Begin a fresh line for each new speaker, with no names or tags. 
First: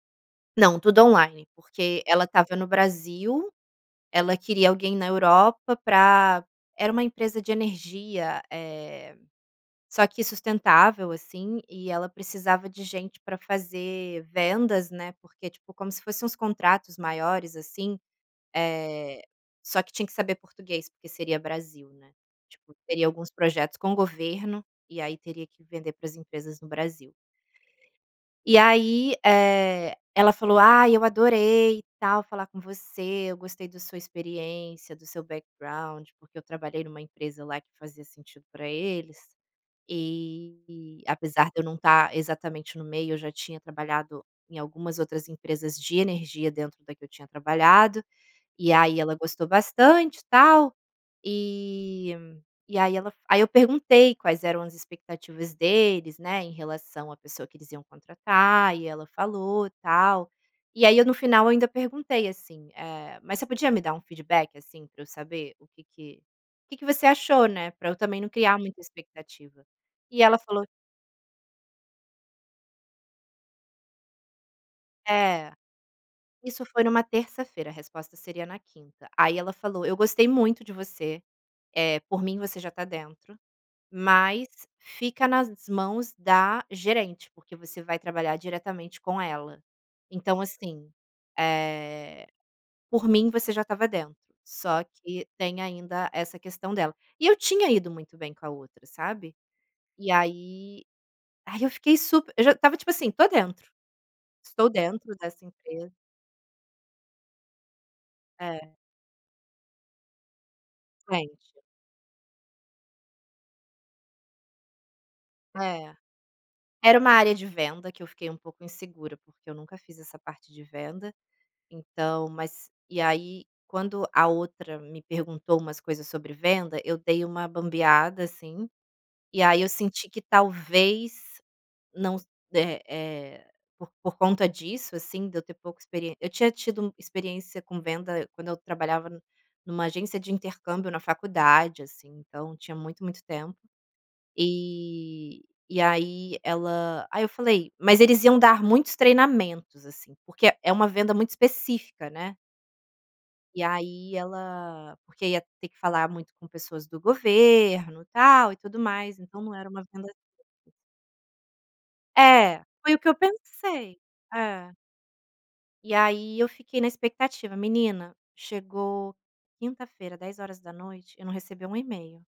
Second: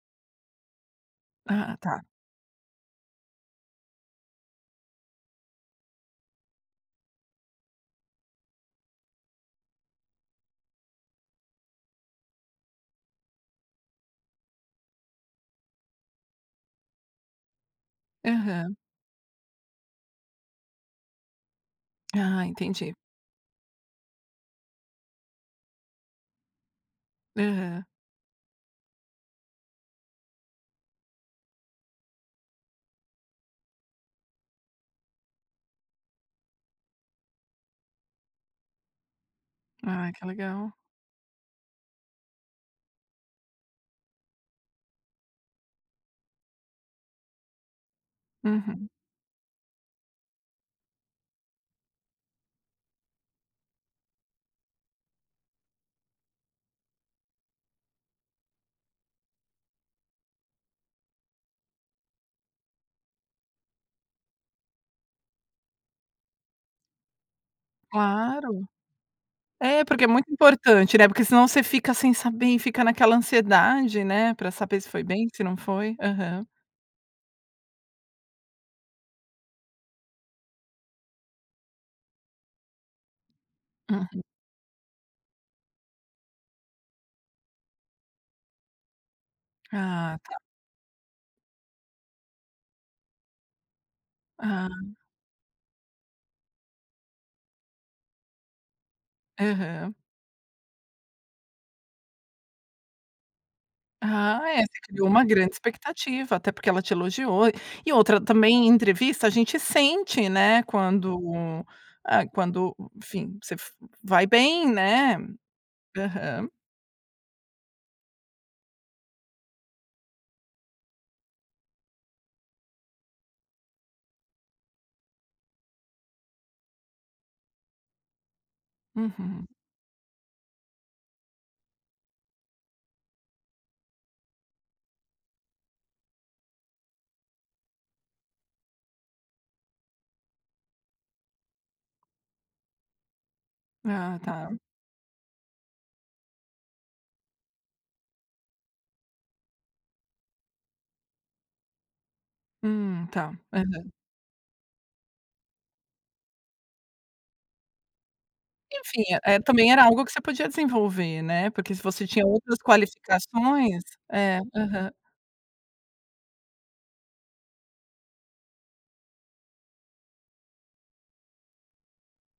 Não, tudo online,
Ah, tá.
porque ela estava no Brasil, ela queria alguém na Europa para era uma empresa de energia, eh, só que sustentável, assim, e ela precisava de gente para fazer vendas, né, porque, tipo, como se fosse uns contratos maiores, assim,
Aham.
eh, só que tinha que saber português, porque seria Brasil, né.
Ah,
Tipo,
entendi.
teria alguns projetos com o governo e aí teria que vender para as empresas no Brasil.
Aham.
E aí, eh, ela falou: "Ai, eu adorei, e tal, falar com você, eu gostei do sua experiência, do seu backgound", porque eu trabalhei em uma empresa lá que fazia sentido para eles,
Ai, que legal.
e apesar de eu não estar exatamente no meio, eu já tinha trabalhado em algumas outras empresas de energia dentro da que eu tinha trabalhado, e
Uhum.
aí ela gostou bastante e tal, e e aí ela f aí eu perguntei quais eram as expectativas deles, né, em relação à pessoa que eles iam contratar, e ela falou, tal, e aí eu no final eu ainda perguntei assim, eh, "Mas você podia me dar um feedback, assim, para eu saber o que que que que você achou, né, para eu também não criar
Claro.
muita expectativa".
É, porque é
E
muito
ela falou
importante, né, não porque senão você fica sem saber e fica naquela ansiedade, né, para saber se foi bem, se
É.
não foi. Aham.
Isso foi em uma terça-feira, a resposta seria na quinta, aí ela falou: "Eu gostei muito de você, eh, por mim você já está dentro,
Uhum.
mas fica nas mãos da gerente, porque você vai trabalhar diretamente com ela.
Ah, tá.
Então assim, eh, por mim você já estava dentro,
Ah.
só que tem ainda essa questão dela". E eu tinha ido muito bem com a outra, sabe.
Aham.
E aí aí eu fiquei super eu já estava, tipo assim, "estou dentro.
Ah é,
Estou
você criou
dentro
uma
dessa
grande
empresa".
expectativa, até porque ela te elogiou e outra também em
É.
entrevista a gente sente, né,
Sente.
quando, ah, quando, enfim, você f vai bem, né.
É.
Aham.
Era uma área de venda que eu fiquei um pouco insegura, porque eu nunca fiz essa parte de venda, então mas e aí quando a outra me perguntou umas coisas sobre venda, eu dei uma bambeada, assim, e
Uhum.
aí eu senti que talvez não s eh eh, por por conta disso, assim, de eu ter pouca experiên eu tinha tido experiência com venda quando eu trabalhava n em uma agência de intercâmbio na faculdade, assim, então tinha muito, muito tempo.
Ah, tá.
E e aí ela aí eu falei mas eles iam dar muitos treinamentos, assim, porque é é uma venda muito específica, né.
Hum, está,
E
aham.
aí ela porque ia ter que falar muito com pessoas do governo, tal, e tudo
Enfim, eh
mais,
eh,
então nāo
também
era
era
uma
algo
venda
que você podia desenvolver, né, porque se você tinha outras
É, foi o que eu
qualificações.
pensei.
É,
É.
aham.
E aí eu fiquei na expectativa. Menina, chegou quinta-feira 22h, eu não recebi um e-mail.